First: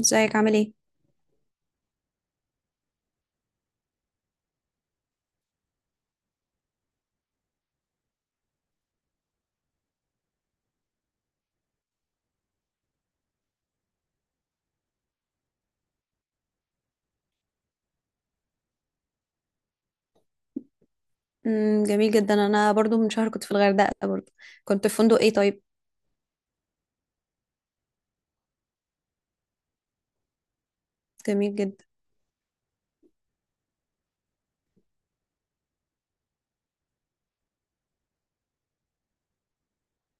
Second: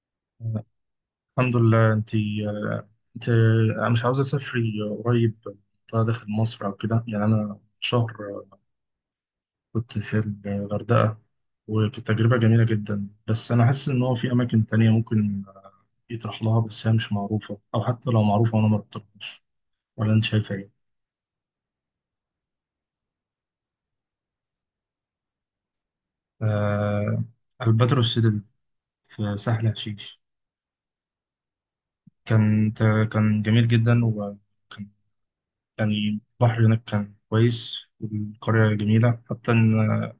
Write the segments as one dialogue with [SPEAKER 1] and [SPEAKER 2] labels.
[SPEAKER 1] ازيك عامل ايه؟
[SPEAKER 2] الحمد لله. انت؟ انا مش عاوز اسافري قريب، منطقه داخل مصر او كده. يعني انا شهر كنت في الغردقه، وكانت تجربه جميله جدا، بس انا حاسس ان هو في اماكن تانية ممكن يطرح لها، بس هي مش معروفه، او حتى لو معروفه وانا ما رحتهاش. ولا انت شايفه ايه؟
[SPEAKER 1] جميل جدا، انا برضو من شهر كنت في الغردقه برضو. كنت في فندق ايه طيب؟
[SPEAKER 2] آه. الباترو السيدل في سهل حشيش.
[SPEAKER 1] جميل جدا.
[SPEAKER 2] كان كان جميل جدا. وكان يعني البحر هناك كان كويس، والقريه جميله، حتى ان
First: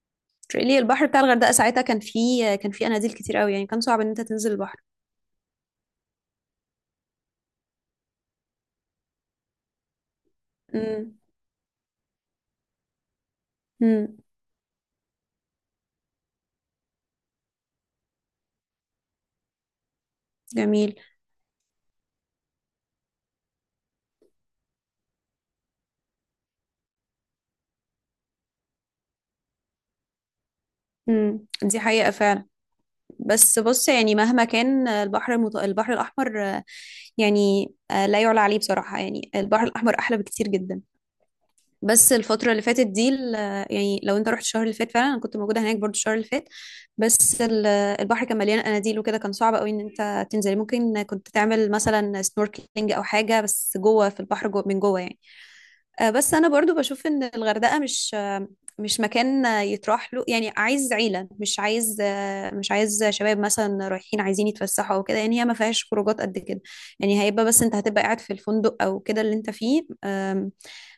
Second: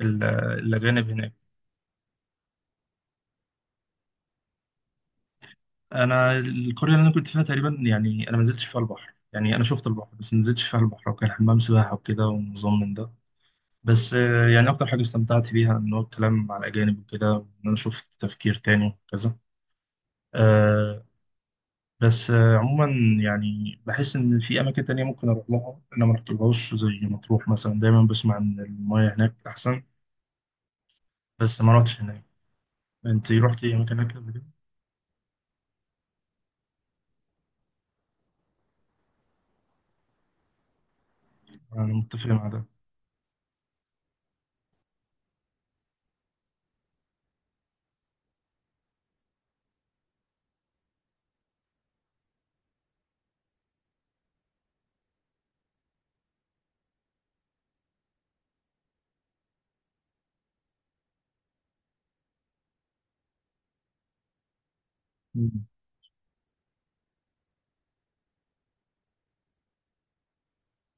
[SPEAKER 1] تريلي البحر
[SPEAKER 2] الاجانب
[SPEAKER 1] بتاع
[SPEAKER 2] هناك...
[SPEAKER 1] الغردقه ساعتها كان فيه، كان فيه اناديل كتير قوي، يعني كان صعب ان انت تنزل البحر.
[SPEAKER 2] انا القريه اللي انا كنت فيها تقريبا، يعني انا ما نزلتش فيها البحر، يعني انا شفت البحر بس ما نزلتش فيها البحر،
[SPEAKER 1] امم
[SPEAKER 2] وكان حمام سباحه وكده، ونظام من ده. بس
[SPEAKER 1] امم
[SPEAKER 2] يعني اكتر حاجه استمتعت بيها ان هو الكلام مع الاجانب وكده، ان انا شفت تفكير تاني وكذا.
[SPEAKER 1] جميل.
[SPEAKER 2] آه، بس عموما، يعني بحس ان في اماكن تانية ممكن اروح لها انا ما رحتلهاش، زي مطروح مثلا. دايما بسمع ان المياه هناك احسن، بس ما
[SPEAKER 1] دي
[SPEAKER 2] رحتش
[SPEAKER 1] حقيقه
[SPEAKER 2] هناك.
[SPEAKER 1] فعلا.
[SPEAKER 2] انت
[SPEAKER 1] بس
[SPEAKER 2] رحتي
[SPEAKER 1] بص،
[SPEAKER 2] اماكن
[SPEAKER 1] يعني
[SPEAKER 2] هناك قبل
[SPEAKER 1] مهما
[SPEAKER 2] كده؟
[SPEAKER 1] كان البحر البحر الاحمر، يعني، لا يعلى عليه بصراحه، يعني البحر الاحمر احلى بكتير جدا.
[SPEAKER 2] انا
[SPEAKER 1] بس
[SPEAKER 2] متفق مع
[SPEAKER 1] الفترة اللي
[SPEAKER 2] ده.
[SPEAKER 1] فاتت دي يعني لو انت رحت الشهر اللي فات، فعلا انا كنت موجودة هناك برضو الشهر اللي فات. بس ال- البحر كان مليان قناديل وكده، كان صعب قوي ان انت تنزلي. ممكن كنت تعمل مثلا سنوركلينج او حاجة، بس جوه في البحر، جوه من جوه يعني. بس انا برضو بشوف ان الغردقة مش مش مكان يتراح له، يعني عايز عيلة، مش عايز، مش عايز شباب مثلا رايحين عايزين يتفسحوا او كده، يعني هي
[SPEAKER 2] مم.
[SPEAKER 1] ما فيهاش خروجات قد كده. يعني هيبقى، بس انت هتبقى قاعد في الفندق او كده اللي انت فيه.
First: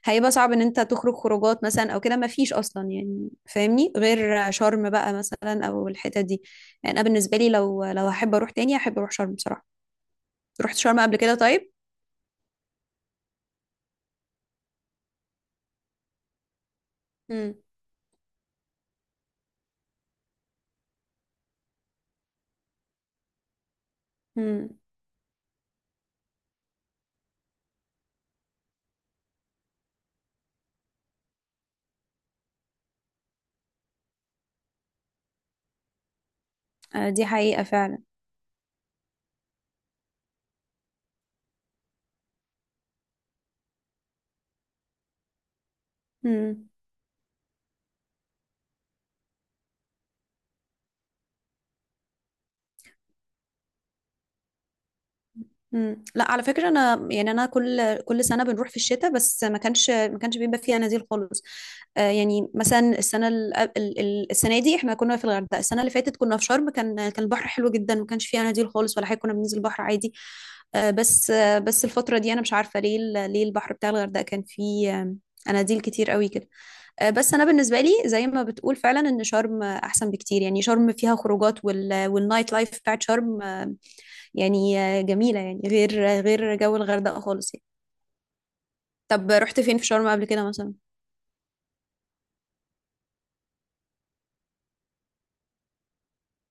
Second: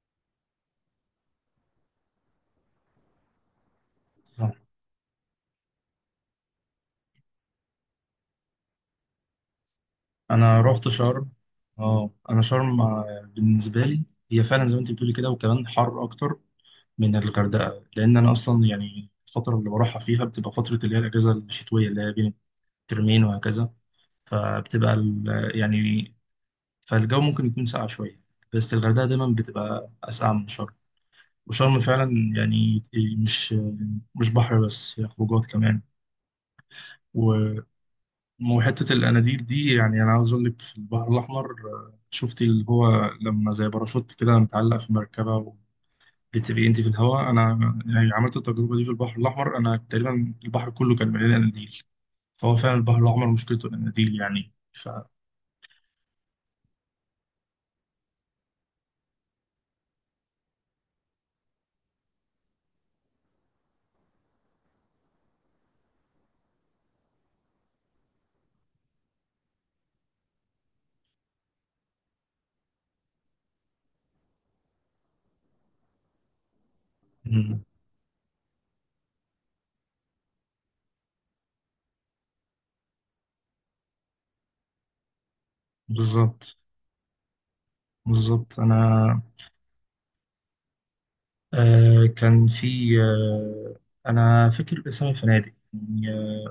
[SPEAKER 1] هيبقى صعب ان انت تخرج خروجات مثلا او كده، ما فيش اصلا يعني، فاهمني؟ غير شرم بقى مثلا او الحتت دي. يعني انا بالنسبه لي، لو هحب اروح تاني، هحب اروح شرم بصراحه.
[SPEAKER 2] انا
[SPEAKER 1] رحت
[SPEAKER 2] رحت
[SPEAKER 1] شرم قبل
[SPEAKER 2] شرم.
[SPEAKER 1] كده طيب؟
[SPEAKER 2] اه. انا شرم بالنسبه لي هي فعلا زي ما انت بتقولي كده، وكمان حر اكتر من
[SPEAKER 1] امم
[SPEAKER 2] الغردقه، لان انا اصلا يعني الفتره اللي بروحها فيها بتبقى فتره اللي هي الاجازه الشتويه اللي هي بين الترمين وهكذا.
[SPEAKER 1] امم
[SPEAKER 2] فبتبقى يعني فالجو ممكن يكون ساقع شويه، بس الغردقه دايما بتبقى اسقع من شرم. وشرم فعلا يعني مش مش بحر بس، هي خروجات كمان.
[SPEAKER 1] دي حقيقه فعلا.
[SPEAKER 2] وحتة الأناديل دي، يعني أنا عاوز أقول لك في البحر الأحمر، شفتي اللي هو لما زي باراشوت كده متعلق في مركبة وبتبقي أنت في الهواء؟ أنا يعني عملت التجربة دي في البحر الأحمر، أنا تقريبا البحر كله كان مليان أناديل. فهو فعلا البحر الأحمر مشكلته الأناديل يعني. ف...
[SPEAKER 1] مم. لا على فكرة، أنا يعني أنا كل سنة بنروح في الشتاء، بس ما كانش بيبقى فيها نزيل خالص. آه، يعني مثلا السنة السنة دي احنا كنا في الغردقة، السنة اللي فاتت كنا في شرم، كان البحر حلو جدا، ما كانش فيها نزيل خالص ولا حاجة، كنا بننزل البحر عادي. آه بس، آه بس الفترة دي أنا مش عارفة ليه ليه البحر بتاع الغردقة كان فيه، اناديل كتير قوي كده. بس انا
[SPEAKER 2] مم.
[SPEAKER 1] بالنسبه لي زي ما بتقول، فعلا ان شرم احسن بكتير، يعني شرم فيها خروجات والنايت لايف بتاعت شرم يعني جميلة، يعني غير،
[SPEAKER 2] بالظبط.
[SPEAKER 1] غير جو الغردقة خالص يعني.
[SPEAKER 2] بالظبط. أنا
[SPEAKER 1] طب رحت فين في شرم قبل كده مثلا؟
[SPEAKER 2] كان في... أنا فاكر اسم الفنادق، يعني،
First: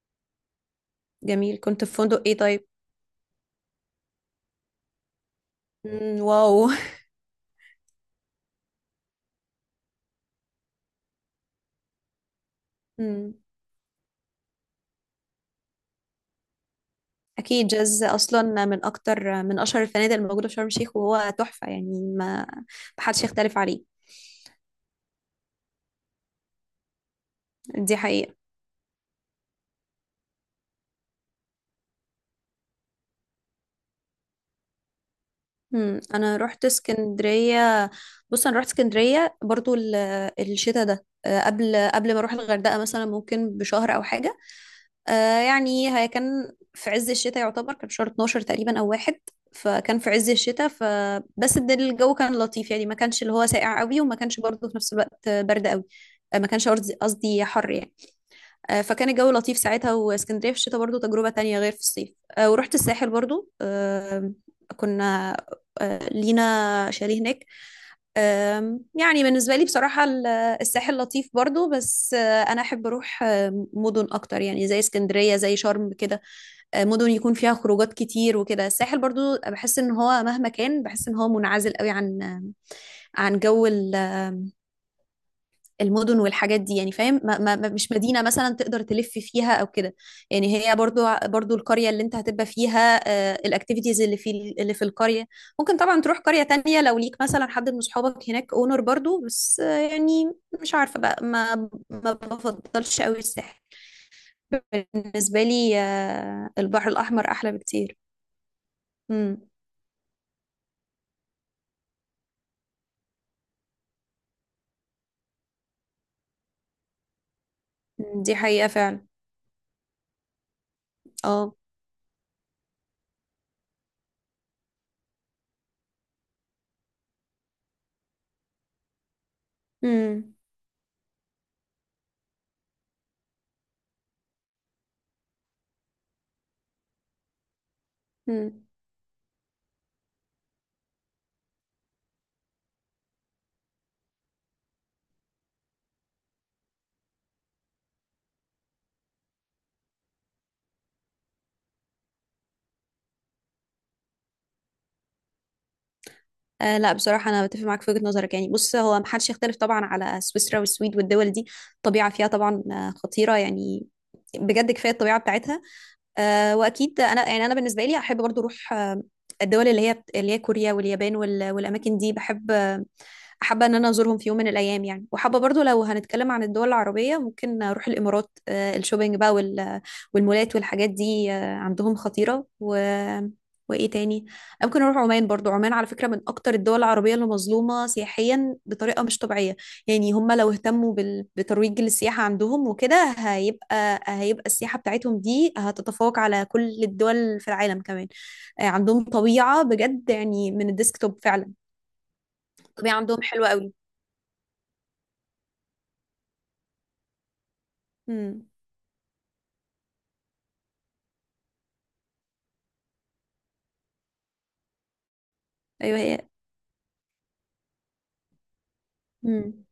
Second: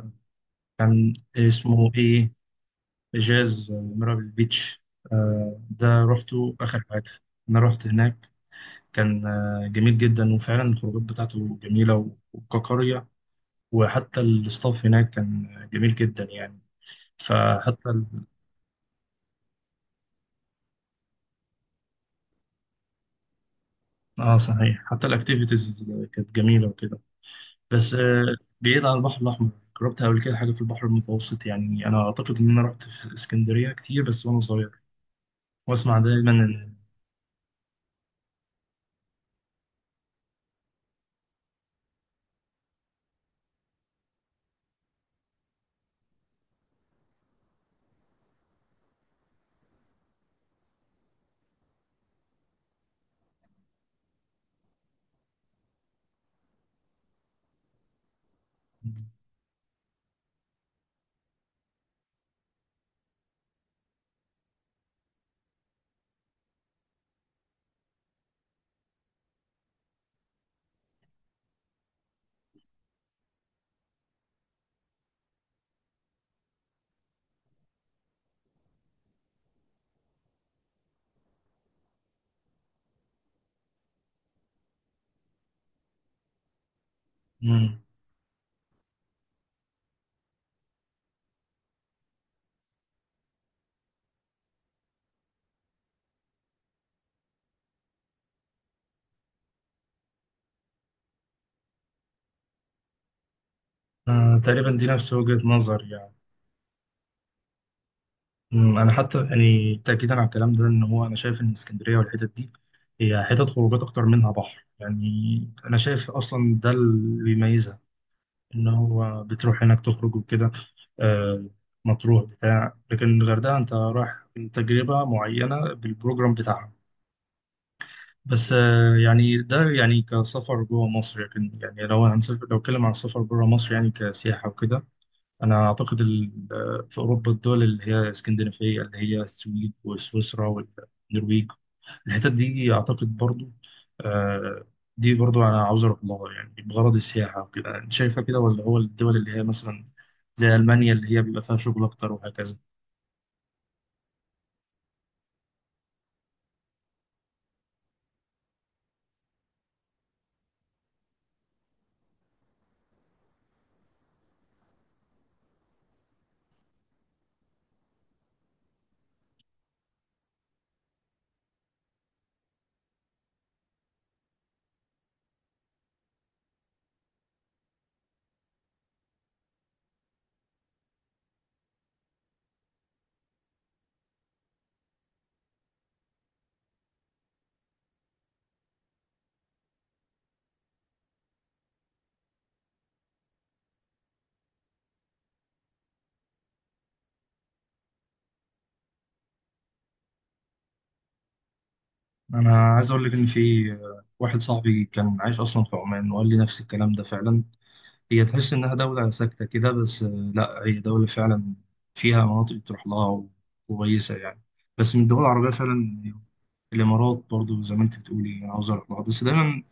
[SPEAKER 2] كان
[SPEAKER 1] جميل، كنت
[SPEAKER 2] اسمه
[SPEAKER 1] في فندق
[SPEAKER 2] إيه؟
[SPEAKER 1] ايه طيب؟
[SPEAKER 2] جاز ميرابل بيتش. ده
[SPEAKER 1] مم،
[SPEAKER 2] روحته
[SPEAKER 1] واو.
[SPEAKER 2] آخر حاجة. أنا رحت هناك، كان جميل جدا، وفعلا الخروجات بتاعته جميلة وكقرية.
[SPEAKER 1] مم.
[SPEAKER 2] وحتى الستاف هناك كان جميل جدا يعني.
[SPEAKER 1] اكيد
[SPEAKER 2] فحتى
[SPEAKER 1] جاز
[SPEAKER 2] ال...
[SPEAKER 1] اصلا من اكتر، من اشهر الفنادق الموجودة في شرم الشيخ، وهو تحفة يعني، ما محدش يختلف عليه.
[SPEAKER 2] اه صحيح، حتى الاكتيفيتيز كانت جميلة وكده. بس
[SPEAKER 1] دي حقيقة.
[SPEAKER 2] بعيد عن البحر الأحمر، جربت قبل كده حاجة في البحر المتوسط؟ يعني أنا أعتقد إن أنا رحت في اسكندرية كتير بس وأنا صغير، وأسمع
[SPEAKER 1] مم.
[SPEAKER 2] دايما
[SPEAKER 1] انا رحت
[SPEAKER 2] إن...
[SPEAKER 1] اسكندريه. بص انا رحت اسكندريه برضو الشتاء ده، قبل، قبل ما اروح الغردقه مثلا، ممكن بشهر او حاجه. يعني هي كان في عز الشتاء يعتبر، كان شهر 12 تقريبا او واحد. فكان في عز الشتاء، فبس الجو كان لطيف، يعني ما كانش اللي هو ساقع قوي، وما كانش برضو في نفس الوقت برد قوي. ما كانش قصدي حر يعني. فكان الجو لطيف ساعتها، واسكندرية في الشتاء برضو تجربة تانية غير في الصيف. ورحت الساحل برضو. كنا، لينا شاليه هناك. يعني بالنسبة لي بصراحة الساحل لطيف برضو، بس أنا أحب أروح مدن أكتر، يعني زي اسكندرية، زي شرم كده. مدن يكون فيها خروجات كتير وكده. الساحل برضو بحس إن هو مهما كان بحس إن هو منعزل قوي عن، عن جو المدن والحاجات دي يعني، فاهم؟
[SPEAKER 2] مم.
[SPEAKER 1] مش مدينة مثلا تقدر تلف فيها او كده. يعني هي برضو القرية اللي انت هتبقى فيها، الاكتيفيتيز اللي في، اللي في القرية. ممكن طبعا تروح قرية تانية لو ليك مثلا حد من صحابك هناك اونر برضو، بس يعني مش عارفة بقى، ما بفضلش قوي الساحل.
[SPEAKER 2] تقريبا دي نفس وجهة
[SPEAKER 1] بالنسبة لي
[SPEAKER 2] نظري يعني.
[SPEAKER 1] البحر الأحمر أحلى بكتير.
[SPEAKER 2] انا حتى
[SPEAKER 1] امم
[SPEAKER 2] يعني تاكيدا على الكلام ده، ان هو انا شايف ان اسكندريه والحتت دي هي حتت خروجات اكتر منها بحر يعني. انا شايف اصلا ده اللي بيميزها،
[SPEAKER 1] دي
[SPEAKER 2] ان
[SPEAKER 1] حقيقة فعلا.
[SPEAKER 2] هو بتروح هناك تخرج وكده. آه،
[SPEAKER 1] اه.
[SPEAKER 2] مطروح بتاع. لكن الغردقه انت رايح تجربه معينه بالبروجرام بتاعها. بس يعني ده يعني كسفر جوه مصر. لكن يعني لو هنسافر، لو اتكلم عن السفر بره مصر يعني كسياحه وكده، أنا أعتقد في أوروبا الدول اللي هي
[SPEAKER 1] امم
[SPEAKER 2] اسكندنافية، اللي هي السويد وسويسرا والنرويج، الحتت دي أعتقد برضو، آه، دي برضو أنا عاوز أروح لها يعني بغرض السياحة وكده. أنت شايفة كده، ولا هو الدول اللي هي مثلا زي ألمانيا اللي هي بيبقى فيها شغل أكتر وهكذا؟
[SPEAKER 1] آه لا، بصراحة أنا بتفق معاك في وجهة نظرك، يعني بص، هو محدش يختلف طبعا على سويسرا والسويد والدول دي. الطبيعة فيها طبعا خطيرة يعني، بجد كفاية الطبيعة بتاعتها. آه، وأكيد أنا يعني أنا بالنسبة لي أحب برضو أروح الدول اللي هي، اللي هي كوريا واليابان والأماكن دي، بحب، حابة ان انا ازورهم في يوم من الايام يعني. وحابة برضو، لو هنتكلم عن الدول العربية، ممكن اروح الامارات. الشوبينج بقى والمولات والحاجات دي، عندهم خطيرة وايه تاني؟ ممكن اروح عمان برضو. عمان على فكرة من اكتر الدول العربية اللي مظلومة سياحيا بطريقة مش طبيعية. يعني هم لو اهتموا بترويج للسياحة عندهم وكده، هيبقى السياحة بتاعتهم دي هتتفوق على كل الدول في العالم كمان. عندهم طبيعة بجد، يعني من الديسكتوب فعلا.
[SPEAKER 2] أنا عايز
[SPEAKER 1] الطبيعة
[SPEAKER 2] أقول لك
[SPEAKER 1] عندهم
[SPEAKER 2] إن
[SPEAKER 1] حلوة
[SPEAKER 2] في
[SPEAKER 1] قوي.
[SPEAKER 2] واحد صاحبي كان عايش أصلا في عمان، وقال لي نفس الكلام ده فعلا. هي
[SPEAKER 1] امم
[SPEAKER 2] تحس إنها دولة ساكتة كده، بس لا، هي دولة فعلا فيها مناطق تروح لها كويسة، يعني بس من الدول العربية
[SPEAKER 1] ايوه
[SPEAKER 2] فعلا.
[SPEAKER 1] هي.
[SPEAKER 2] الإمارات برضو زي ما أنت بتقولي أنا عاوز أروح لها، بس دايما
[SPEAKER 1] امم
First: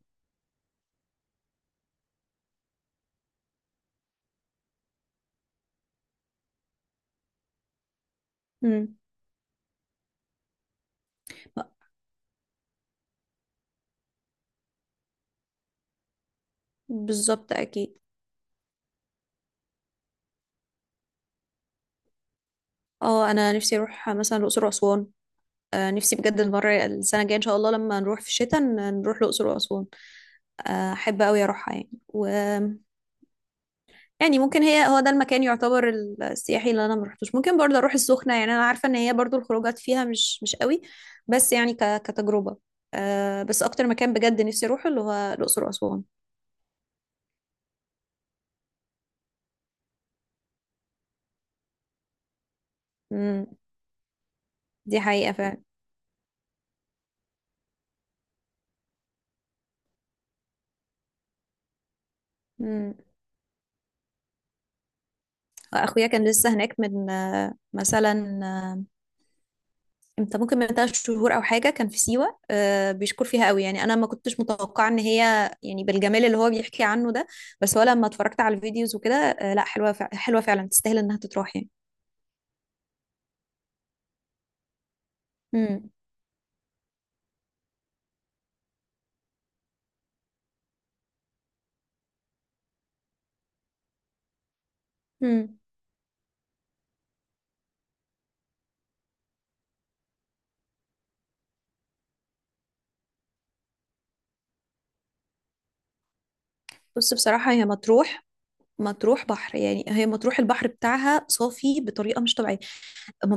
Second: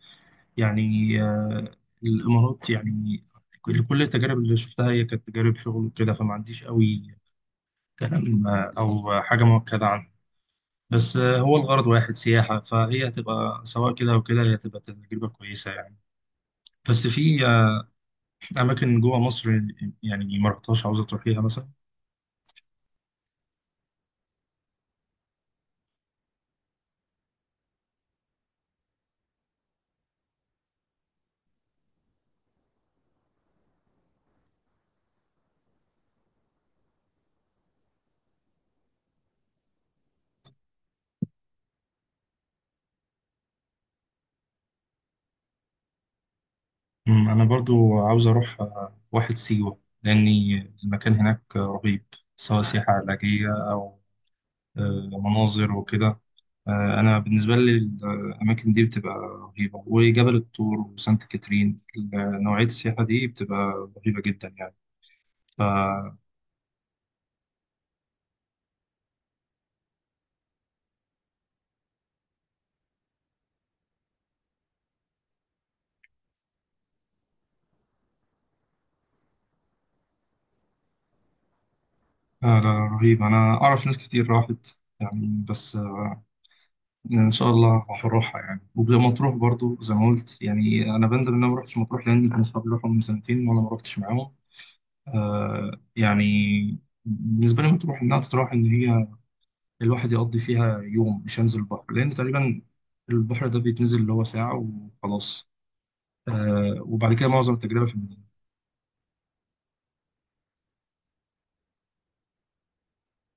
[SPEAKER 2] يعني، آه، الإمارات يعني كل التجارب اللي شفتها هي كانت تجارب شغل وكده، فما عنديش قوي كلام،
[SPEAKER 1] امم
[SPEAKER 2] أو حاجة مؤكدة عنها. بس هو الغرض واحد سياحة، فهي هتبقى سواء كده أو كده، هي هتبقى تجربة كويسة يعني. بس في
[SPEAKER 1] بالظبط اكيد.
[SPEAKER 2] أماكن جوه مصر يعني ما رحتهاش، عاوزة تروحيها مثلا؟
[SPEAKER 1] اه انا نفسي اروح مثلا الاقصر واسوان. آه نفسي بجد المره السنه الجايه ان شاء الله لما نروح في الشتاء، نروح الاقصر واسوان. احب قوي اروحها يعني. و يعني ممكن هي، هو ده المكان يعتبر السياحي اللي انا ما رحتوش. ممكن برضه اروح السخنه، يعني انا عارفه ان هي برضه الخروجات فيها مش قوي، بس يعني كتجربه. آه بس اكتر مكان بجد نفسي اروحه اللي هو الاقصر واسوان.
[SPEAKER 2] أنا برضو عاوز أروح واحد سيوة، لأني المكان هناك رهيب. سواء سياحة
[SPEAKER 1] امم
[SPEAKER 2] علاجية أو
[SPEAKER 1] دي حقيقه
[SPEAKER 2] مناظر وكده. أنا بالنسبة لي الأماكن دي بتبقى رهيبة، وجبل الطور وسانت كاترين، نوعية
[SPEAKER 1] فعلا.
[SPEAKER 2] السياحة دي بتبقى رهيبة جدا يعني. ف
[SPEAKER 1] اخويا
[SPEAKER 2] آه،
[SPEAKER 1] كان لسه هناك من، مثلا، امتى؟ ممكن من ثلاث شهور او حاجه، كان في سيوه. بيشكر فيها قوي، يعني انا ما كنتش متوقعه ان هي يعني بالجمال اللي هو بيحكي عنه ده. بس هو لما اتفرجت على الفيديوز وكده، لا حلوه حلوه فعلا، تستاهل انها تتروح يعني.
[SPEAKER 2] لا، رهيب. أنا أعرف ناس كتير راحت يعني، بس
[SPEAKER 1] امم
[SPEAKER 2] ان شاء الله هروحها يعني. ومطروح برضو زي ما قلت، يعني انا بندم ان انا ما رحتش مطروح، لان كانوا اصحابي راحوا من سنتين، وانا ما رحتش معاهم.
[SPEAKER 1] امم
[SPEAKER 2] يعني بالنسبه لي مطروح انها تتراح، ان هي الواحد يقضي فيها يوم. مش هنزل البحر، لان تقريبا البحر ده بيتنزل اللي هو ساعه وخلاص. آه، وبعد
[SPEAKER 1] بص
[SPEAKER 2] كده
[SPEAKER 1] بصراحه
[SPEAKER 2] معظم
[SPEAKER 1] هي
[SPEAKER 2] التجربه في
[SPEAKER 1] مطروح،
[SPEAKER 2] المدينه.
[SPEAKER 1] مطروح بحر يعني، هي مطروح البحر بتاعها صافي بطريقه مش طبيعيه.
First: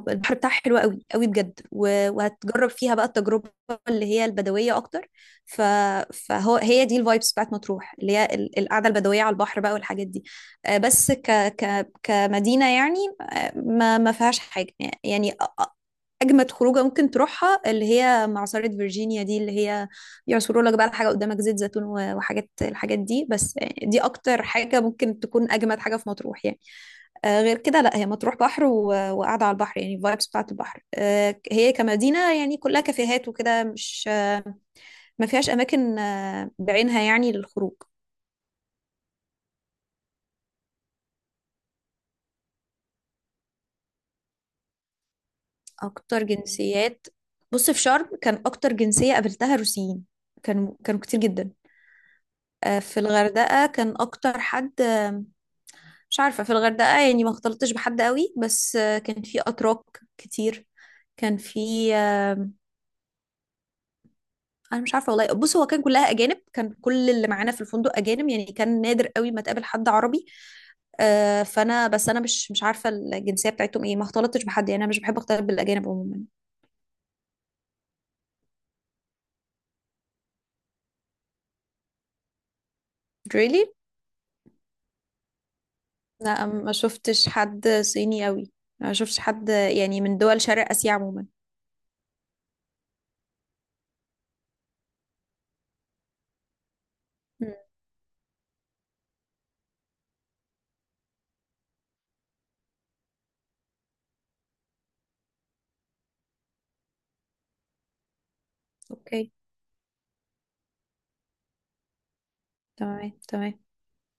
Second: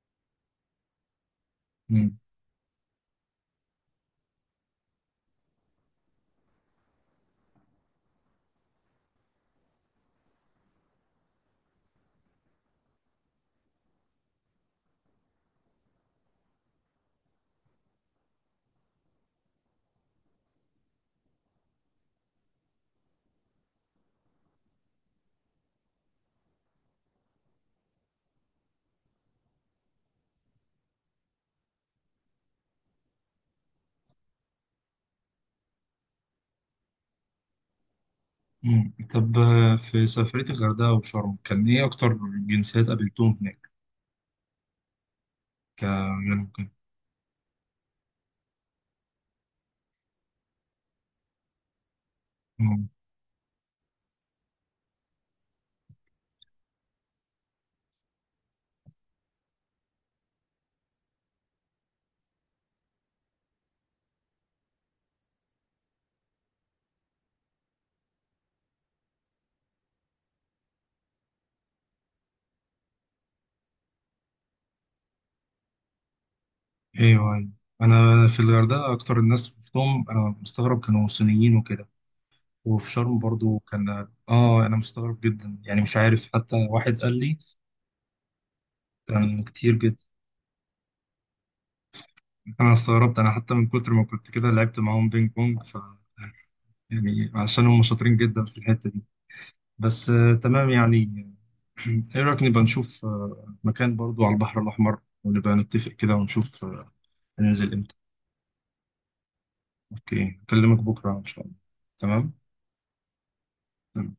[SPEAKER 1] البحر بتاعها حلو قوي قوي بجد،
[SPEAKER 2] مم.
[SPEAKER 1] وهتجرب فيها بقى التجربة اللي هي البدوية أكتر. ف... فهو هي دي الفايبس بتاعت مطروح، اللي هي القعدة البدوية على البحر بقى والحاجات دي. بس كمدينة يعني، ما فيهاش حاجة يعني. اجمد خروجه ممكن تروحها اللي هي معصرة فيرجينيا دي، اللي هي يعصروا لك بقى الحاجه قدامك زيت زيتون الحاجات دي. بس دي اكتر حاجه ممكن تكون، اجمد حاجه في مطروح يعني. غير كده لا، هي مطروح بحر وقاعده على البحر، يعني الفايبس بتاعت البحر. هي كمدينه يعني كلها كافيهات وكده، مش، ما فيهاش اماكن بعينها يعني للخروج.
[SPEAKER 2] مم. طب في سفريه الغردقه وشرم كان ايه اكتر جنسيات قابلتهم هناك؟ كان...
[SPEAKER 1] اكتر جنسيات؟ بص في شرم كان اكتر جنسيه قابلتها روسيين، كانوا كتير جدا.
[SPEAKER 2] ممكن...
[SPEAKER 1] في الغردقه كان اكتر حد، مش عارفة، في الغردقة يعني ما اختلطتش بحد قوي، بس كان في أتراك كتير. كان في آه، أنا مش عارفة والله، بص هو كان كلها أجانب، كان كل اللي معانا في الفندق أجانب يعني، كان نادر قوي ما تقابل حد عربي. فأنا، بس أنا مش عارفة الجنسية بتاعتهم إيه، ما اختلطتش بحد يعني، أنا مش بحب أختلط بالأجانب عموما.
[SPEAKER 2] ايوه، ايوه. انا في الغردقه اكتر الناس شفتهم، انا مستغرب كانوا صينيين وكده. وفي شرم برضو
[SPEAKER 1] really؟
[SPEAKER 2] كان... اه، انا مستغرب جدا يعني. مش عارف،
[SPEAKER 1] لا
[SPEAKER 2] حتى
[SPEAKER 1] ما
[SPEAKER 2] واحد قال
[SPEAKER 1] شفتش
[SPEAKER 2] لي
[SPEAKER 1] حد صيني قوي، ما شفتش
[SPEAKER 2] كان
[SPEAKER 1] حد
[SPEAKER 2] كتير جدا.
[SPEAKER 1] يعني من دول شرق آسيا عموما.
[SPEAKER 2] انا استغربت، انا حتى من كتر ما كنت كده لعبت معاهم بينج بونج. ف يعني
[SPEAKER 1] مم.
[SPEAKER 2] عشان هم شاطرين جدا في الحته دي. بس تمام يعني. ايه رايك نبقى نشوف مكان برضو على البحر الاحمر، ونبقى نتفق كده ونشوف هننزل امتى؟
[SPEAKER 1] أوكي.
[SPEAKER 2] اوكي، اكلمك بكره ان شاء الله. تمام.
[SPEAKER 1] تمام تمام.
[SPEAKER 2] تمام.